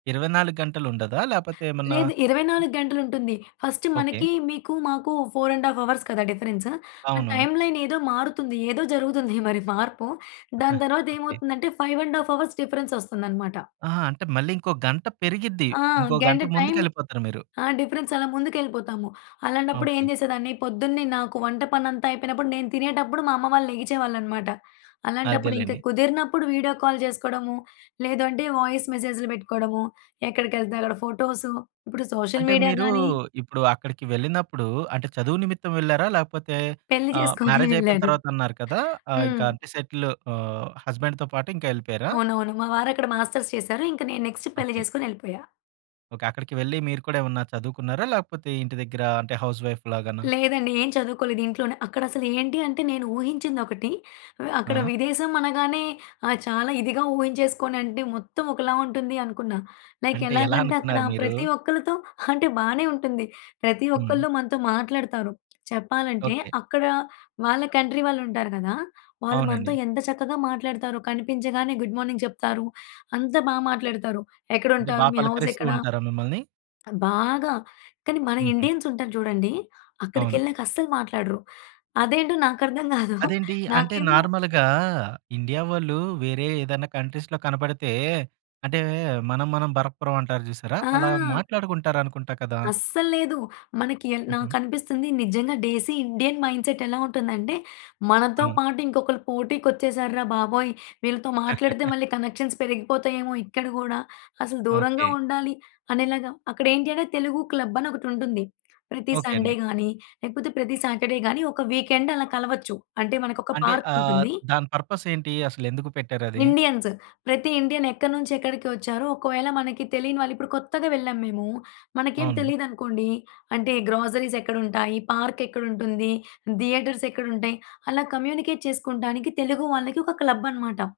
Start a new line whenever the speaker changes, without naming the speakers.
24 గంటలుండదా? లేపోతే ఏమన్నా
లేదు. ఇరవై
ఆ!
నాలుగు గంటలుంటుంది. First
okay.
మనకి మీకు మాకు 4½ అవర్స్ కదా డిఫరెన్స్ ఆ
అవును.
టైమ్‌లై‌న్ ఏదో మారుతుంది. ఏదో జరుగుతుంది మరి మార్పు దాని
ఓకే.
తర్వాతేమవుతుందంటే, 5½ అవర్స్ డిఫరెన్సొస్తుందనమాట.
ఆహా! అంటే మళ్ళీ ఇంకో గంట పెరిగిద్ది.
ఆ!
ఇంకో గంట
గంట టైమ్
ముందుకెళ్ళిపోతారు మీరు.
ఆ! డిఫరెన్సలా ముందుకెళ్ళిపోతాము. అలాంటప్పుడేం
ఓకే.
చేసేదాన్ని పొద్దున్నే నాకు వంట పనంతా అయిపోయినప్పుడు, నేను తినేటప్పుడు మా అమ్మ వాళ్ళు లెగిచేవాళ్ళనమాట. అలాంటప్పుడు ఇంక
అదేలేండి.
కుదిరినప్పుడు వీడియో కాల్ చేసుకోడము. లేదంటే, వాయిస్ మెసేజ్‌లు బెట్టుకోవడము, ఎక్కడికెళ్తే అక్కడ ఫోటోసు. ఇప్పుడు సోషల్
అంటే
మీడియా
మీరూ
గానీ
ఇప్పుడు అక్కడికి వెళ్ళినప్పుడు అంటే, చదువు నిమిత్తం వెళ్లారా? లేపోతే
పెళ్ళి
ఆహ్,
చేసుకొనే
మ్యారేజయిపోయిన
వెళ్ళారు.
తర్వాత అన్నారు కదా! ఆ! ఇంక
హ్మ్.
అంటే సెటిలు ఆహ్, హస్బాండ్‌తో పాటు ఇంకెళ్ళిపోయారా?
అవునవును. మా వారక్కడ మాస్టర్స్ చేసారు. ఇంక నేను నెక్స్ట్ పెళ్ళి
ఓకే.
చేసుకొనెళ్ళిపోయా.
ఓకే. అక్కడికి వెళ్ళి మీరు కూడా ఏమన్నా చదువుకున్నారా? లేపోతే, ఇంటి దగ్గర అంటే హౌస్ వైఫ్ లాగానా?
లేదండి. ఏం చదువుకోలేదు. ఇంట్లోనే అక్కడసలు ఏంటి అంటే నేను ఊహించిందొకటి. అక్కడ
ఆ!
విదేశమనగానే ఆహ్, చాలా ఇదిగా ఊహించేసుకొనంటే మొత్తం ఒకలా ఉంటుందనుకున్నా. లైక్
అంటే
ఎలాగంటే అక్కడ
ఎలానుకున్నారు మీరు?
ప్రతి ఒక్కరితో అంటే బానే ఉంటుంది. ప్రతి
హ్మ్.
ఒక్కళ్ళు మనతో మాట్లాడతారు. చెప్పాలంటే,
ఓకే.
అక్కడ వాళ్ళ కంట్రీ వాళ్ళుంటారు గదా! వాళ్ళు మనతో
అవునండి.
ఎంత చక్కగా మాట్లాడుతారో కనిపించగానే గుడ్ మార్నింగ్ చెప్తారు. అంత బా మాట్లాడతారు.
అంటే బా
ఎక్కడుంటారు, మీ
పలకరిస్తూ
హౌసెక్కడ.
ఉంటారా మిమ్మల్ని?
బాగా. కానీ, మన
హుహు.
ఇండియన్సుంటారు చూడండి
అవును.
అక్కడికెళ్ళినాకస్సలు మాట్లాడరు. అదేంటో నాకు అర్థం గాదు.
అదేంటీ? అంటే
నాకేమో
నార్మల్‌గా ఇండియా వాళ్ళు వేరే ఏదైనా కంట్రీస్‌లో కనపడితే అంటే, మనం, మనం భరక్పురమంటారు చూసారా అలా
ఆ!
మాట్లాడుకుంటారనుకుంటా కదా?
అస్సల్లేదు. మనకి య
హుహు.
నాకనిపిస్తుంది నిజంగా డేసీ ఇండియన్ మైండ్సెట్ ఎలా ఉంటుందంటే,
ఆ!
మనతో పాటు ఇంకొకలు పోటీకొచ్చేసారు రా బాబోయ్! వీళ్ళతో మాట్లాడితే మళ్ళి కనెక్షన్ పెరిగిపోతాయేమో ఇక్కడ గూడా అసలు దూరంగా
ఓకే.
ఉండాలి అనేలాగా అక్కడేంటి అంటే తెలుగు క్లబని ఒకటుంటుంది. ప్రతి
ఓకే
సండే
అండి.
గానీ, లేపోతే ప్రతి సాటర్‌డే గానీ, ఒక వీకెండ్ అలా కలవచ్చు. అంటే మనకొక
అంటే ఆహ్,
పార్కుంటుంది.
దాని పర్పసేంటి అసలెందుకు పెట్టారది?
ఇండియన్స్ ప్రతి ఇండియన్ ఎక్కడి నుంచెక్కడికొచ్చారో, ఒకవేళ మనకి తెలీని వాళ్ళు ఇప్పుడు కొత్తగా వెళ్ళాం మేము. మనకేం
అవును.
తెలీదనుకోండి అంటే గ్రోసరీసెక్కడుంటాయి, పార్కెక్కడుంటుంది, థియేటర్సెక్కడుంటాయి అలా కమ్యూనికేట్ చేసుకుంటానికి తెలుగు వాళ్ళకి ఒక క్లబ్బనమాట.